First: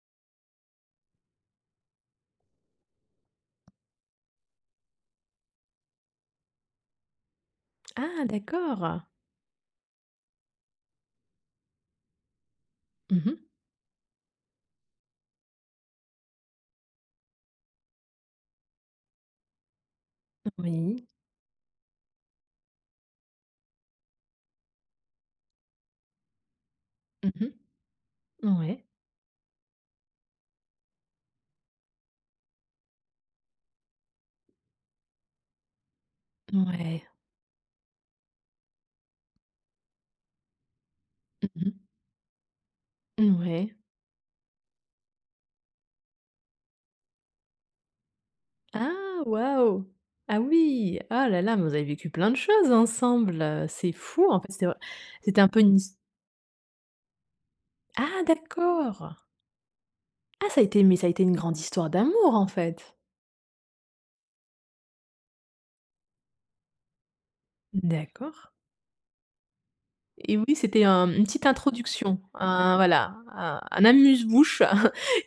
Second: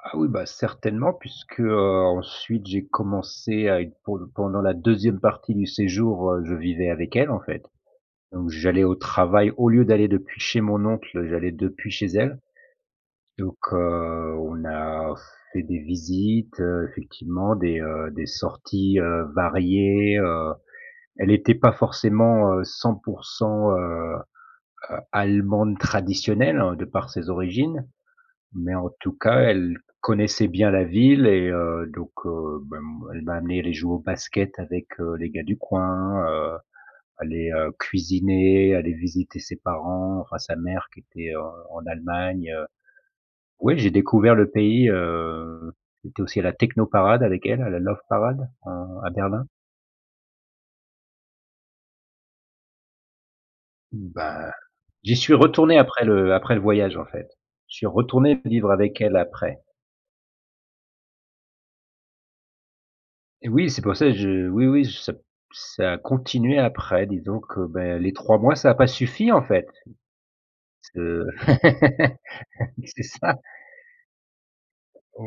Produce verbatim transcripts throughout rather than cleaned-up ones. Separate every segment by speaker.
Speaker 1: Ah oui bah, certainement puisque, heu, ensuite j'ai commencé à être pour le pendant la deuxième partie du séjour, heu, je vivais avec elle en fait.
Speaker 2: Ah,
Speaker 1: Donc j'allais au
Speaker 2: d'accord!
Speaker 1: travail au lieu d'aller depuis chez mon oncle, j'allais depuis chez elle.
Speaker 2: Mmh mh.
Speaker 1: Donc heu, on a fait des visites, heu, effectivement des, heu, des sorties, heu, variées, heu,
Speaker 2: M oui.
Speaker 1: elle était pas forcément, heu, cent pour cent, heu, heu, allemande traditionnelle de par
Speaker 2: Mmh
Speaker 1: ses
Speaker 2: mh.
Speaker 1: origines mais
Speaker 2: Mouais.
Speaker 1: en tout cas elle connaissait bien la ville et heu, donc, heu, ben, m elle m'a amené aller jouer au basket avec, heu, les gars du coin, heu,
Speaker 2: Mouais.
Speaker 1: aller, heu, cuisiner, aller visiter ses parents, enfin sa mère qui était, heu,
Speaker 2: Mmh mh.
Speaker 1: en Allemagne, heu,
Speaker 2: Mmh
Speaker 1: ouais,
Speaker 2: ouais.
Speaker 1: j'ai découvert le pays, heu, j'ai été aussi à la Techno Parade avec elle, à la Love Parade en à
Speaker 2: Ah,
Speaker 1: Berlin.
Speaker 2: waouh! Ah oui, ah là là mais vous avez vécu plein de choses ensemble. C'est fou en fait,
Speaker 1: Ben,
Speaker 2: c'est vr
Speaker 1: j'y suis
Speaker 2: c'était un peu une
Speaker 1: retourné
Speaker 2: his
Speaker 1: après le après le voyage en fait. Je suis
Speaker 2: Ah
Speaker 1: retourné vivre avec elle
Speaker 2: d'accord!
Speaker 1: après.
Speaker 2: Ah ça a été mais ça a été une grande histoire d'amour en fait.
Speaker 1: Et oui c'est pour ça je oui oui, ça p ça a continué après disons que ben, les trois
Speaker 2: D'accord.
Speaker 1: mois ça a pas suffi en fait.
Speaker 2: Et oui, c'était
Speaker 1: Parce
Speaker 2: un une
Speaker 1: que
Speaker 2: petite introduction, un
Speaker 1: c'est
Speaker 2: voilà,
Speaker 1: ça.
Speaker 2: a un amuse bouche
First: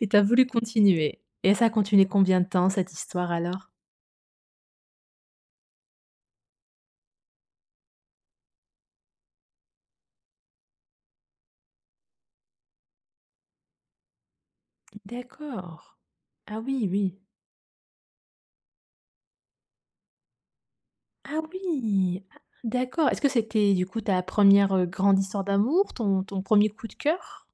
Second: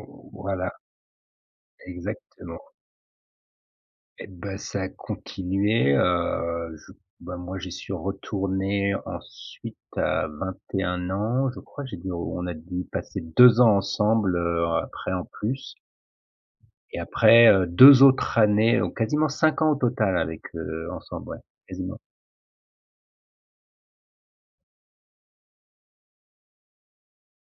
Speaker 2: et tu as voulu
Speaker 1: voilà.
Speaker 2: continuer et ça a continué combien de
Speaker 1: Exactement.
Speaker 2: temps cette histoire alors?
Speaker 1: Et ben ça a continué, heu, je bah, moi j'y suis retourné ensuite à vingt-et-un ans. Je crois, j'ai dû on a du passer deux ans ensemble, heu, après en plus
Speaker 2: D'accord. Ah oui,
Speaker 1: et
Speaker 2: oui.
Speaker 1: après, heu, deux autres années, donc quasiment cinq ans au total avec, heu ensemble, ouais,
Speaker 2: Ah
Speaker 1: quasiment.
Speaker 2: oui, ah d'accord. Est-ce que c'était du coup ta première, heu, grande histoire d'amour, ton ton premier coup de cœur?